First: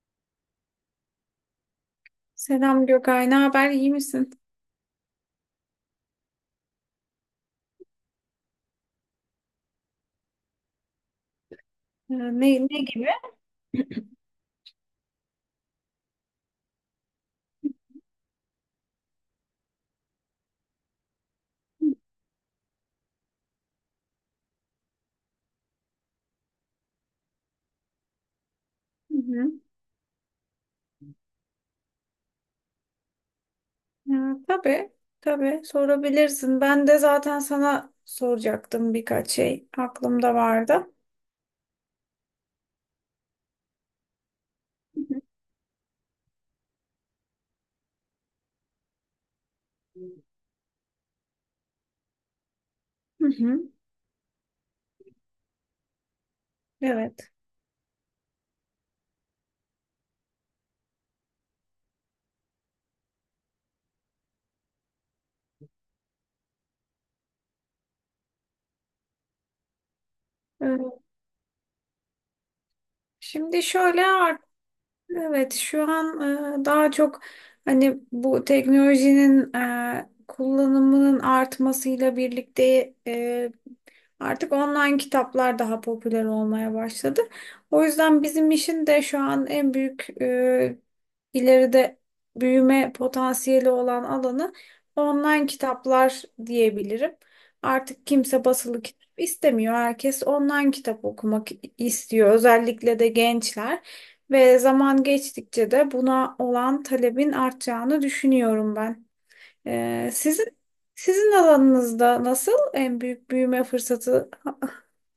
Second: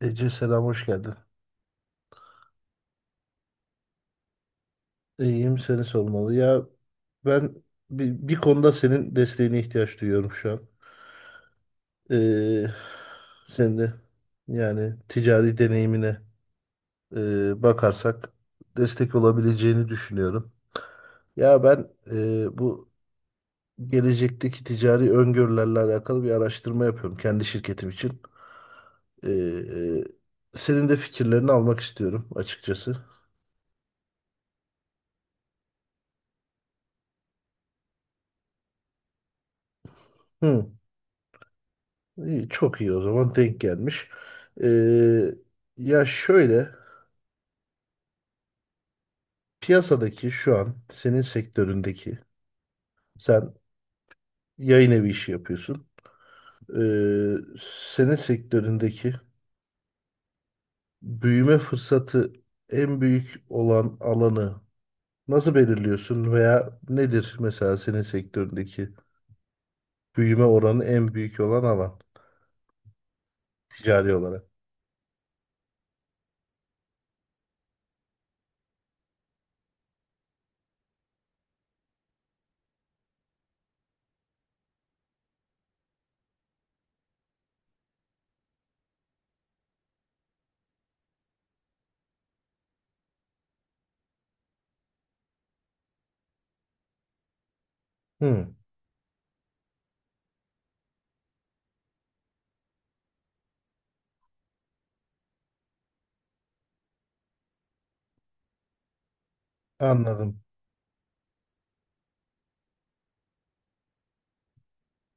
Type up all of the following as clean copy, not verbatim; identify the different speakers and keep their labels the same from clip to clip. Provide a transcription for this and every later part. Speaker 1: Ece selam hoş geldin.
Speaker 2: Selam Gökay, ne haber? İyi misin?
Speaker 1: İyiyim seni sormalı. Ya ben bir konuda senin desteğine ihtiyaç duyuyorum şu an.
Speaker 2: Ee,
Speaker 1: Ee,
Speaker 2: Ne, ne gibi?
Speaker 1: Senin de yani ticari deneyimine bakarsak destek olabileceğini düşünüyorum. Ya ben bu gelecekteki ticari öngörülerle alakalı bir araştırma yapıyorum kendi şirketim için.
Speaker 2: Hı hı.
Speaker 1: Ee, Senin de fikirlerini almak istiyorum açıkçası.
Speaker 2: Ya, tabii, tabii sorabilirsin. Ben de zaten sana soracaktım birkaç şey aklımda
Speaker 1: Hı.
Speaker 2: vardı.
Speaker 1: İyi, çok iyi o zaman denk gelmiş.
Speaker 2: Hı hı.
Speaker 1: Ee, Ya şöyle piyasadaki şu an senin sektöründeki
Speaker 2: Hı
Speaker 1: sen
Speaker 2: hı.
Speaker 1: yayın evi işi yapıyorsun.
Speaker 2: Evet.
Speaker 1: Ee, Senin sektöründeki büyüme fırsatı en büyük olan alanı nasıl belirliyorsun veya nedir mesela senin sektöründeki büyüme oranı
Speaker 2: Ee,
Speaker 1: en büyük olan alan
Speaker 2: Şimdi şöyle.
Speaker 1: ticari olarak?
Speaker 2: Evet, şu an daha çok hani bu teknolojinin kullanımının artmasıyla birlikte artık online kitaplar daha popüler olmaya başladı. O yüzden bizim işin de şu an en büyük ileride büyüme potansiyeli olan alanı online kitaplar diyebilirim. Artık kimse
Speaker 1: Hı,
Speaker 2: basılı kitap istemiyor. Herkes online kitap okumak istiyor. Özellikle de gençler. Ve zaman geçtikçe de buna olan talebin artacağını düşünüyorum ben. Ee,
Speaker 1: anladım.
Speaker 2: sizin sizin alanınızda nasıl en büyük büyüme fırsatı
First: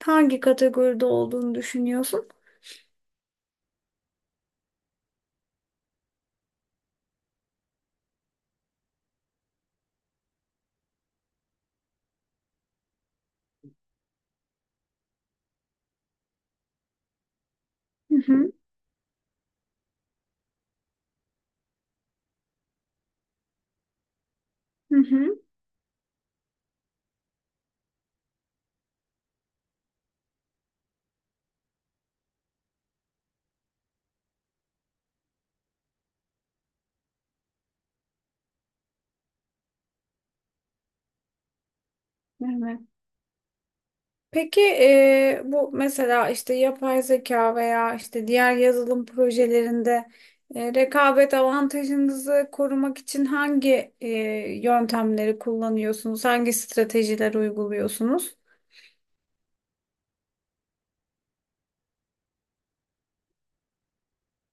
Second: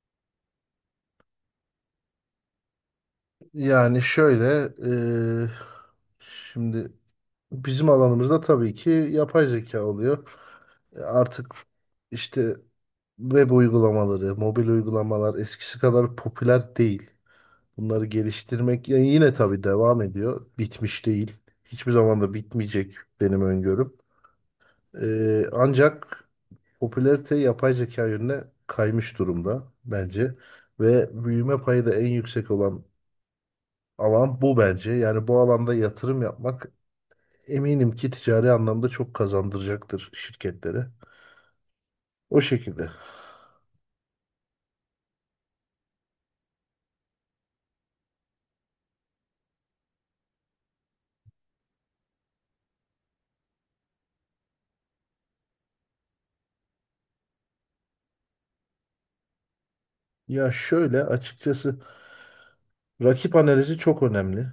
Speaker 2: hangi kategoride olduğunu düşünüyorsun?
Speaker 1: Yani şöyle ee, şimdi bizim alanımızda tabii ki yapay zeka oluyor. Artık işte web uygulamaları, mobil uygulamalar eskisi kadar popüler değil. Bunları
Speaker 2: Hı hı,
Speaker 1: geliştirmek yani yine tabii devam ediyor. Bitmiş değil. Hiçbir zaman da bitmeyecek benim öngörüm.
Speaker 2: hı hı.
Speaker 1: Ancak popülarite yapay zeka yönüne kaymış durumda bence. Ve büyüme payı da en yüksek olan alan bu bence. Yani bu alanda yatırım yapmak, eminim ki ticari anlamda çok kazandıracaktır şirketlere. O
Speaker 2: Evet.
Speaker 1: şekilde.
Speaker 2: Peki bu mesela işte yapay zeka veya işte diğer yazılım projelerinde rekabet avantajınızı korumak için hangi yöntemleri kullanıyorsunuz? Hangi stratejiler uyguluyorsunuz?
Speaker 1: Ya şöyle açıkçası rakip analizi çok önemli.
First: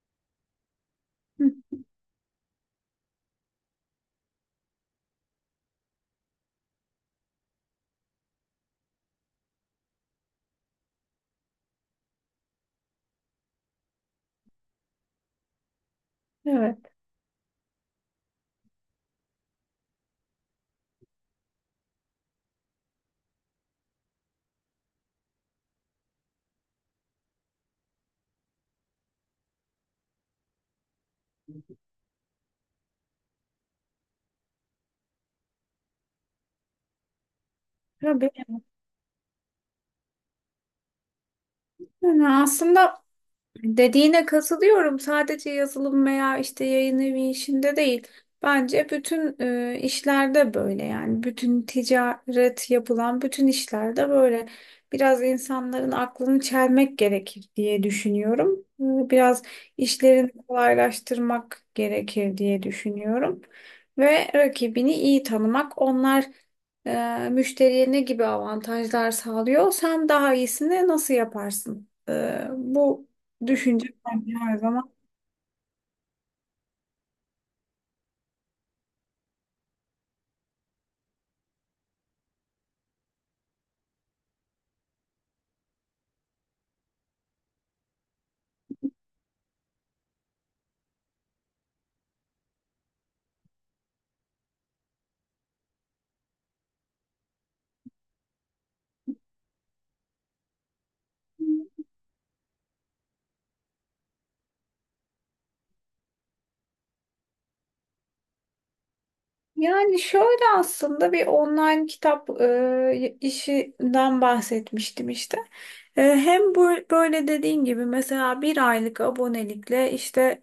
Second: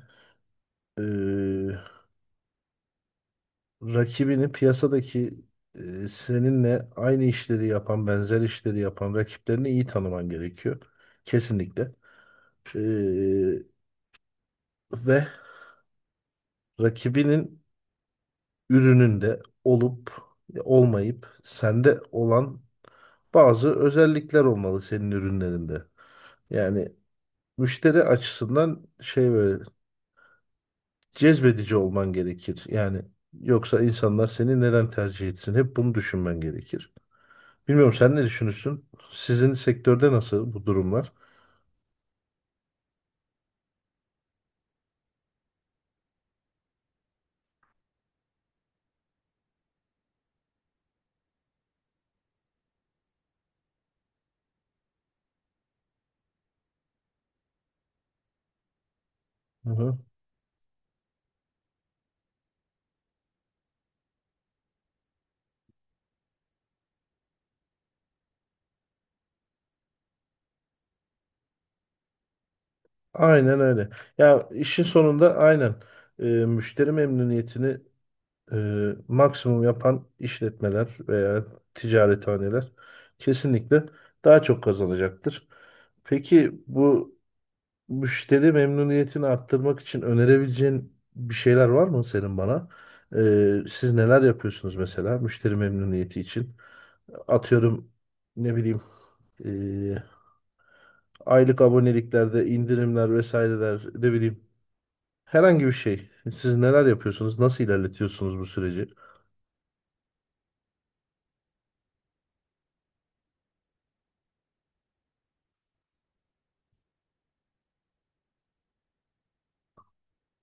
Speaker 2: Hı,
Speaker 1: Ee, Rakibini piyasadaki, seninle aynı işleri yapan, benzer işleri yapan rakiplerini iyi tanıman gerekiyor. Kesinlikle. Ee, Ve
Speaker 2: evet,
Speaker 1: rakibinin ürününde olup olmayıp sende olan bazı özellikler olmalı senin ürünlerinde. Yani müşteri açısından şey böyle cezbedici olman gerekir. Yani yoksa insanlar seni neden tercih etsin? Hep bunu düşünmen gerekir. Bilmiyorum sen ne
Speaker 2: tabii.
Speaker 1: düşünürsün? Sizin sektörde nasıl bu durumlar?
Speaker 2: Yani aslında dediğine katılıyorum. Sadece yazılım veya işte yayın evi işinde değil. Bence bütün işlerde böyle yani bütün ticaret yapılan bütün işlerde böyle biraz insanların aklını çelmek gerekir diye düşünüyorum. Biraz
Speaker 1: Hı hı.
Speaker 2: işlerini kolaylaştırmak gerekir diye düşünüyorum. Ve rakibini iyi tanımak onlar müşteriye ne gibi avantajlar sağlıyor? Sen daha iyisini nasıl yaparsın? E, bu
Speaker 1: Aynen öyle.
Speaker 2: Düşünce önemli
Speaker 1: Ya
Speaker 2: her
Speaker 1: işin
Speaker 2: zaman.
Speaker 1: sonunda aynen müşteri memnuniyetini e, maksimum yapan işletmeler veya ticarethaneler kesinlikle daha çok kazanacaktır. Peki bu müşteri memnuniyetini arttırmak için önerebileceğin bir şeyler var mı senin bana? Siz neler yapıyorsunuz mesela müşteri memnuniyeti için? Atıyorum ne bileyim, ee, aylık aboneliklerde indirimler vesaireler, ne bileyim, herhangi bir şey. Siz neler yapıyorsunuz? Nasıl ilerletiyorsunuz bu süreci?
Speaker 2: Yani şöyle aslında bir online kitap işinden bahsetmiştim işte. Hem bu, böyle dediğin gibi mesela bir aylık abonelikle işte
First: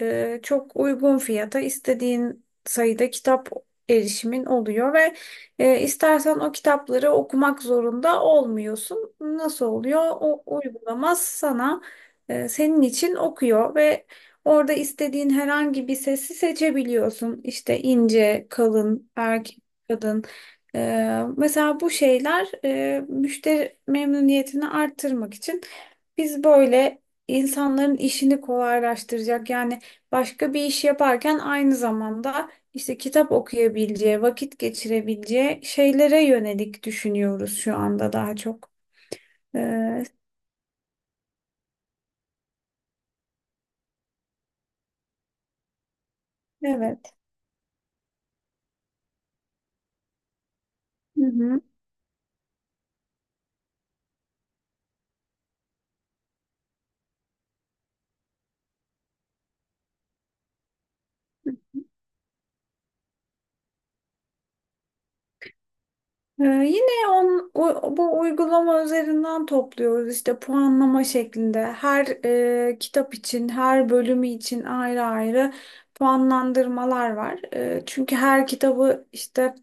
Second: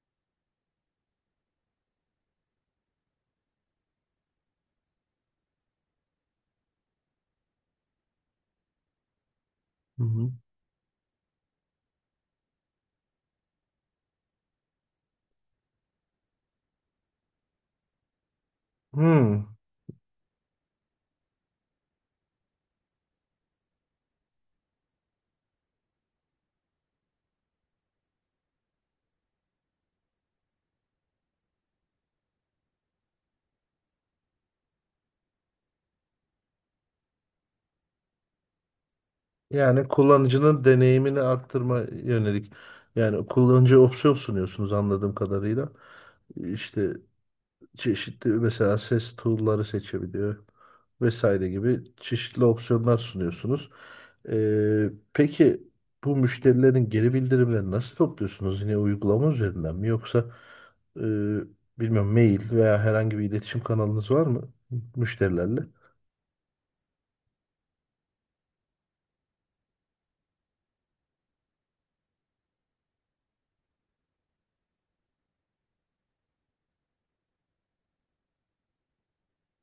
Speaker 2: çok uygun fiyata istediğin sayıda kitap erişimin oluyor ve istersen o kitapları okumak zorunda olmuyorsun. Nasıl oluyor?
Speaker 1: Hı hı.
Speaker 2: O uygulama sana senin için okuyor ve orada istediğin herhangi bir sesi seçebiliyorsun. İşte ince, kalın,
Speaker 1: Hmm.
Speaker 2: erkek, kadın. Mesela bu şeyler müşteri memnuniyetini arttırmak için biz böyle insanların işini kolaylaştıracak yani başka bir iş yaparken aynı zamanda işte kitap okuyabileceği, vakit geçirebileceği şeylere yönelik düşünüyoruz şu anda daha çok.
Speaker 1: Yani
Speaker 2: Ee,
Speaker 1: kullanıcının deneyimini arttırma yönelik. Yani kullanıcıya opsiyon sunuyorsunuz anladığım kadarıyla. İşte
Speaker 2: evet.
Speaker 1: çeşitli mesela ses tool'ları seçebiliyor
Speaker 2: Hı
Speaker 1: vesaire
Speaker 2: hı.
Speaker 1: gibi çeşitli opsiyonlar sunuyorsunuz. Peki bu müşterilerin geri bildirimlerini nasıl topluyorsunuz? Yine uygulama üzerinden mi yoksa e, bilmiyorum mail veya herhangi bir iletişim kanalınız var mı müşterilerle?
Speaker 2: Yine bu uygulama üzerinden topluyoruz işte puanlama şeklinde. Her kitap için, her bölümü için ayrı ayrı puanlandırmalar var. Çünkü her kitabı işte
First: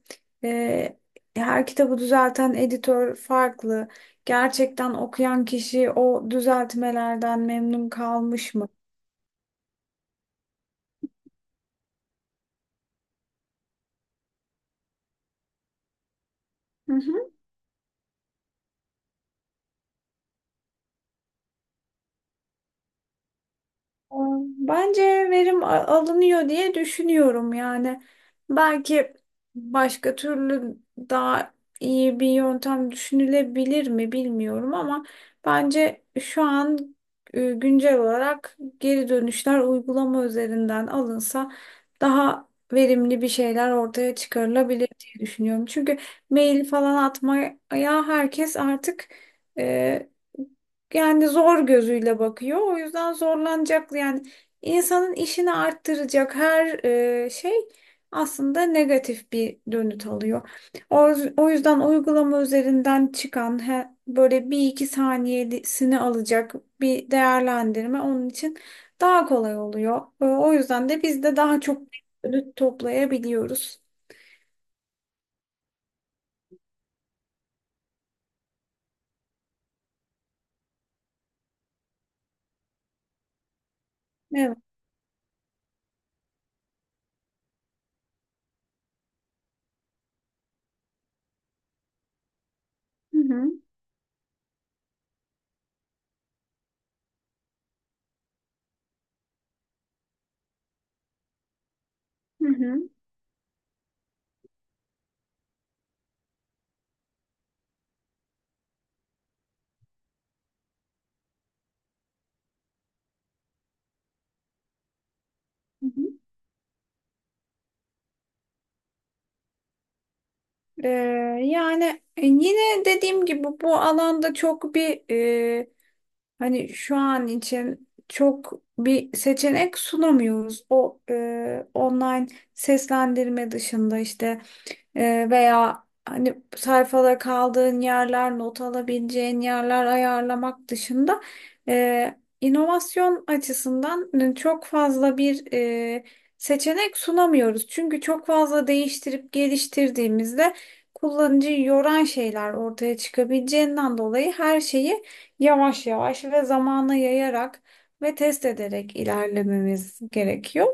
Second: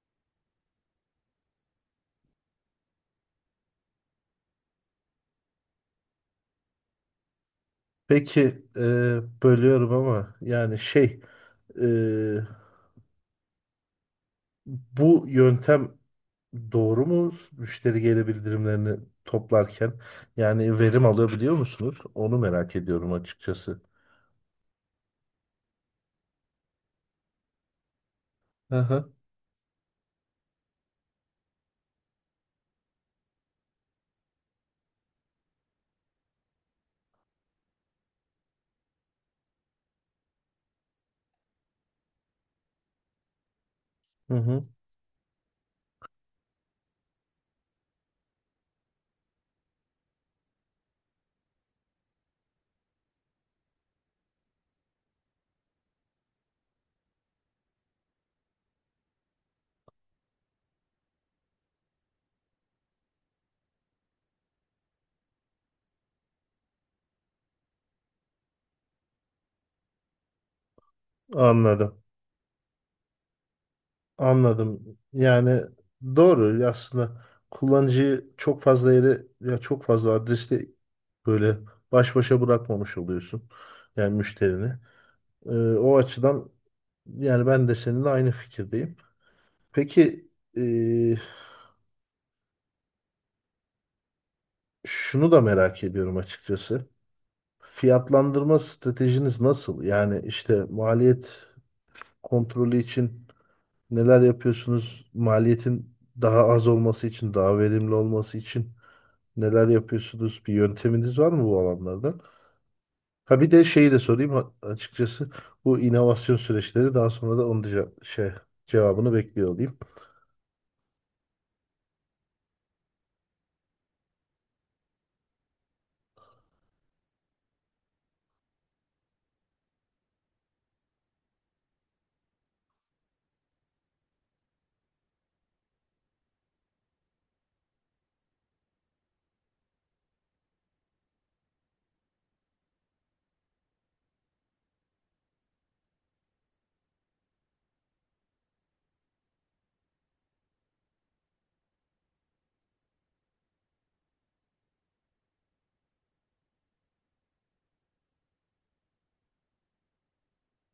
Speaker 2: e, her kitabı düzelten editör farklı. Gerçekten okuyan kişi o düzeltmelerden memnun kalmış
Speaker 1: Peki
Speaker 2: mı?
Speaker 1: bölüyorum ama yani şey, e, bu yöntem doğru mu? Müşteri geri bildirimlerini toplarken yani verim alabiliyor musunuz? Onu merak ediyorum açıkçası.
Speaker 2: Bence verim alınıyor diye düşünüyorum yani.
Speaker 1: Hı hı.
Speaker 2: Belki başka türlü daha iyi bir yöntem düşünülebilir mi bilmiyorum ama bence şu an güncel olarak geri dönüşler uygulama üzerinden alınsa daha verimli bir şeyler ortaya
Speaker 1: Hı hı.
Speaker 2: çıkarılabilir diye düşünüyorum. Çünkü mail falan atmaya herkes artık e, yani zor gözüyle bakıyor. O yüzden zorlanacak yani insanın işini arttıracak her şey aslında negatif bir dönüt alıyor. O yüzden uygulama üzerinden çıkan böyle bir iki saniyesini alacak bir değerlendirme onun için daha kolay oluyor. O yüzden de biz de daha çok
Speaker 1: Anladım.
Speaker 2: dönüt toplayabiliyoruz.
Speaker 1: Anladım. Yani doğru aslında, kullanıcıyı çok fazla yere ya çok fazla adreste böyle baş başa bırakmamış oluyorsun. Yani
Speaker 2: Evet.
Speaker 1: müşterini. Ee, O açıdan yani ben de seninle aynı fikirdeyim. Peki e,
Speaker 2: Hı hı.
Speaker 1: şunu da merak ediyorum açıkçası. Fiyatlandırma stratejiniz nasıl? Yani işte maliyet kontrolü
Speaker 2: Hı
Speaker 1: için neler yapıyorsunuz? Maliyetin daha az olması için, daha verimli olması için neler yapıyorsunuz? Bir yönteminiz var mı bu alanlarda? Ha bir de şeyi de sorayım açıkçası, bu
Speaker 2: hı.
Speaker 1: inovasyon süreçleri daha sonra da onun da şey cevabını bekliyor olayım.
Speaker 2: Ee, Yani yine dediğim gibi bu alanda çok bir e, hani şu an için çok bir seçenek sunamıyoruz. O online seslendirme dışında işte veya hani sayfada kaldığın yerler, not alabileceğin yerler ayarlamak dışında inovasyon açısından çok fazla bir seçenek sunamıyoruz. Çünkü çok fazla değiştirip geliştirdiğimizde kullanıcıyı yoran şeyler ortaya çıkabileceğinden dolayı her şeyi yavaş yavaş ve zamana yayarak ve test ederek ilerlememiz gerekiyor.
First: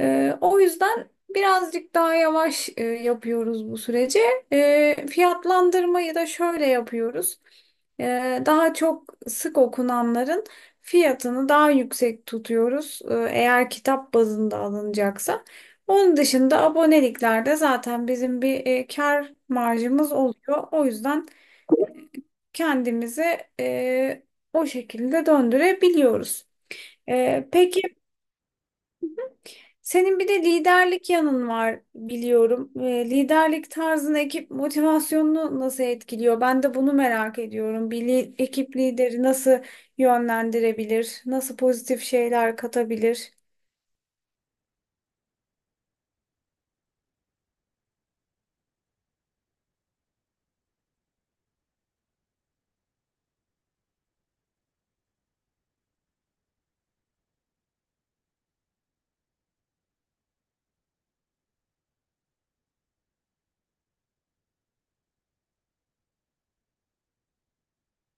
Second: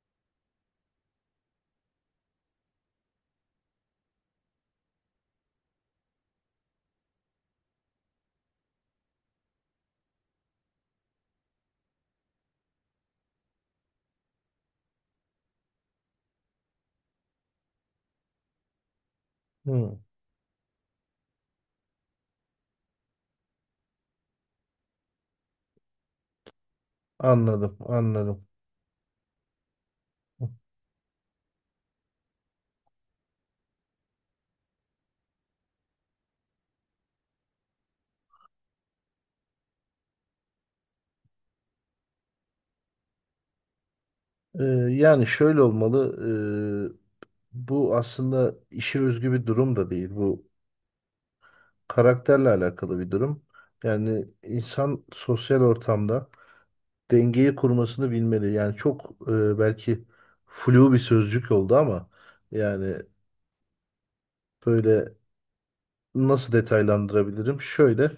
Speaker 2: O yüzden birazcık daha yavaş yapıyoruz bu süreci. Fiyatlandırmayı da şöyle yapıyoruz. Daha çok sık okunanların fiyatını daha yüksek tutuyoruz. Eğer kitap bazında alınacaksa. Onun dışında aboneliklerde zaten bizim bir kar
Speaker 1: Hmm,
Speaker 2: marjımız oluyor. O yüzden kendimizi e, o şekilde döndürebiliyoruz. E,
Speaker 1: anladım,
Speaker 2: peki
Speaker 1: anladım.
Speaker 2: senin bir de liderlik yanın var biliyorum. Liderlik tarzını ekip motivasyonunu nasıl etkiliyor? Ben de bunu merak ediyorum. Ekip lideri nasıl yönlendirebilir? Nasıl pozitif şeyler katabilir?
Speaker 1: Ee, Yani şöyle olmalı. e, Bu aslında işe özgü bir durum da değil. Bu karakterle alakalı bir durum. Yani insan sosyal ortamda dengeyi kurmasını bilmeli. Yani çok belki flu bir sözcük oldu ama yani böyle, nasıl detaylandırabilirim? Şöyle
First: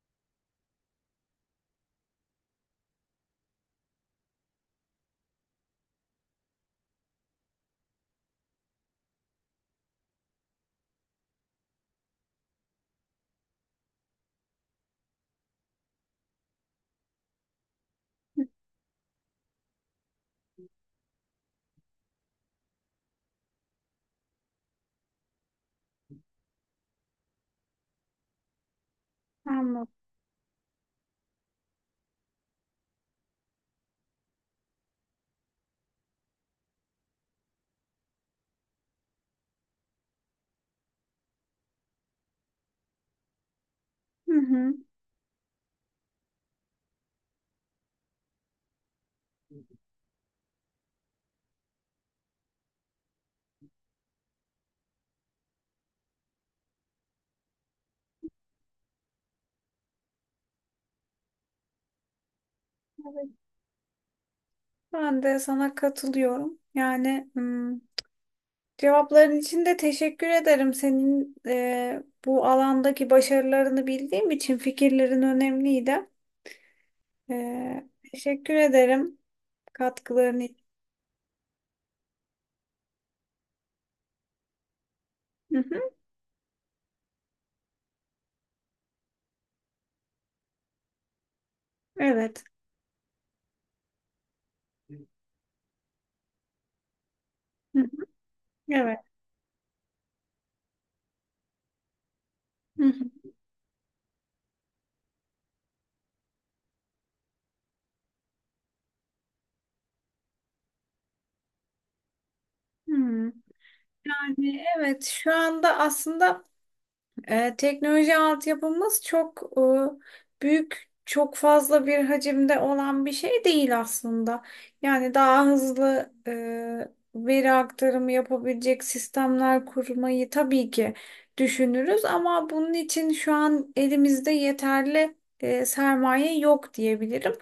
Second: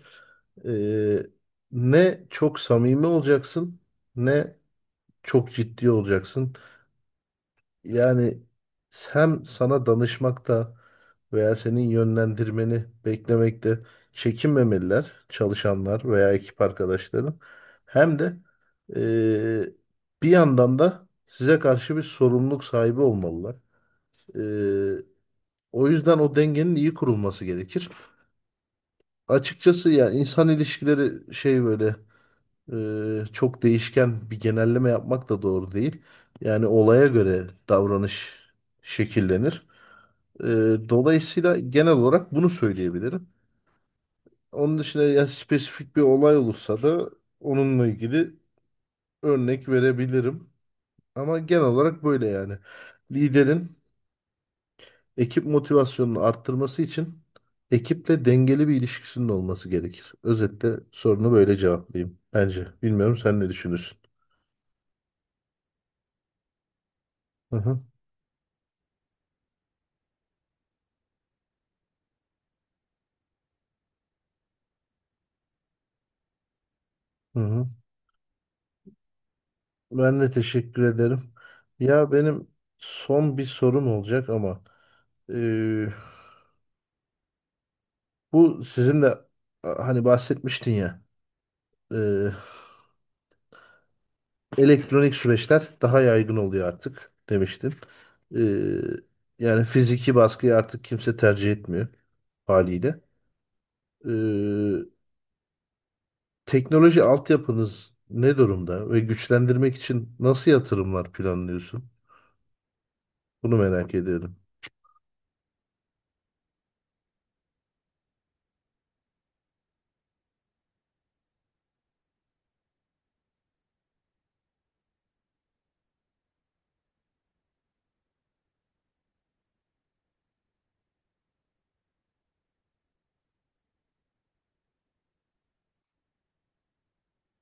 Speaker 1: e, ne çok samimi olacaksın ne çok ciddi olacaksın. Yani hem sana danışmakta veya senin yönlendirmeni beklemekte çekinmemeliler çalışanlar veya ekip arkadaşların. Hem de eee, bir yandan da size karşı bir sorumluluk sahibi olmalılar. Eee, O yüzden o dengenin iyi kurulması gerekir.
Speaker 2: Anladım.
Speaker 1: Açıkçası ya insan ilişkileri şey böyle, çok değişken, bir genelleme yapmak da doğru değil. Yani olaya göre davranış şekillenir. Dolayısıyla genel olarak bunu söyleyebilirim.
Speaker 2: Hı hı.
Speaker 1: Onun dışında ya spesifik bir olay olursa da onunla ilgili örnek verebilirim. Ama genel olarak böyle yani. Liderin ekip motivasyonunu arttırması için ekiple dengeli bir ilişkisinin olması gerekir. Özetle sorunu böyle cevaplayayım bence. Bilmiyorum
Speaker 2: Evet.
Speaker 1: sen ne düşünürsün?
Speaker 2: Ben de sana katılıyorum. Yani
Speaker 1: Hı hı,
Speaker 2: cevapların için de teşekkür ederim. Senin bu alandaki başarılarını bildiğim için fikirlerin önemliydi.
Speaker 1: hı hı.
Speaker 2: Teşekkür ederim
Speaker 1: Ben de
Speaker 2: katkıların için.
Speaker 1: teşekkür ederim. Ya benim son bir sorum olacak ama
Speaker 2: Hı hı,
Speaker 1: eee, bu sizin de hani bahsetmiştin ya, e,
Speaker 2: Evet.
Speaker 1: elektronik süreçler daha yaygın oluyor artık demiştin.
Speaker 2: Hı
Speaker 1: E,
Speaker 2: Evet.
Speaker 1: Yani fiziki baskıyı artık kimse tercih etmiyor haliyle.
Speaker 2: Hı.
Speaker 1: E, Teknoloji altyapınız ne durumda ve güçlendirmek için nasıl yatırımlar planlıyorsun?
Speaker 2: Hı hı.
Speaker 1: Bunu merak ediyorum.
Speaker 2: Yani evet şu anda aslında teknoloji altyapımız çok büyük, çok fazla bir hacimde olan bir şey değil aslında. Yani daha hızlı veri aktarımı yapabilecek sistemler kurmayı tabii ki düşünürüz ama bunun için şu an elimizde yeterli sermaye yok diyebilirim.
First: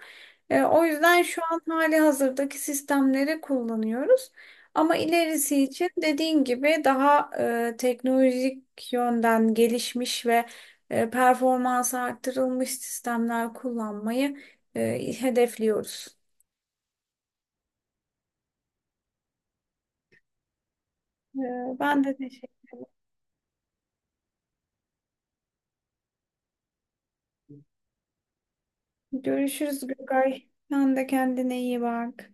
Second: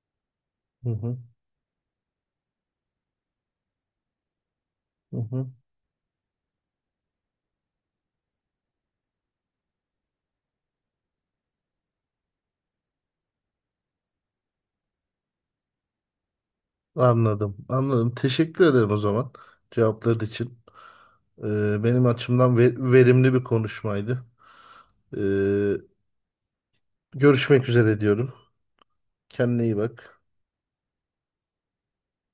Speaker 2: O
Speaker 1: Hı hı,
Speaker 2: yüzden şu an hali hazırdaki sistemleri kullanıyoruz. Ama
Speaker 1: hı hı.
Speaker 2: ilerisi için dediğin gibi daha teknolojik yönden gelişmiş ve performansı arttırılmış sistemler kullanmayı hedefliyoruz.
Speaker 1: Anladım, anladım. Teşekkür ederim o zaman cevapların için.
Speaker 2: E, Ben
Speaker 1: Benim
Speaker 2: de
Speaker 1: açımdan
Speaker 2: teşekkür.
Speaker 1: verimli bir konuşmaydı. E, Görüşmek üzere diyorum. Kendine iyi
Speaker 2: Görüşürüz
Speaker 1: bak.
Speaker 2: Gökay. Sen de kendine iyi bak.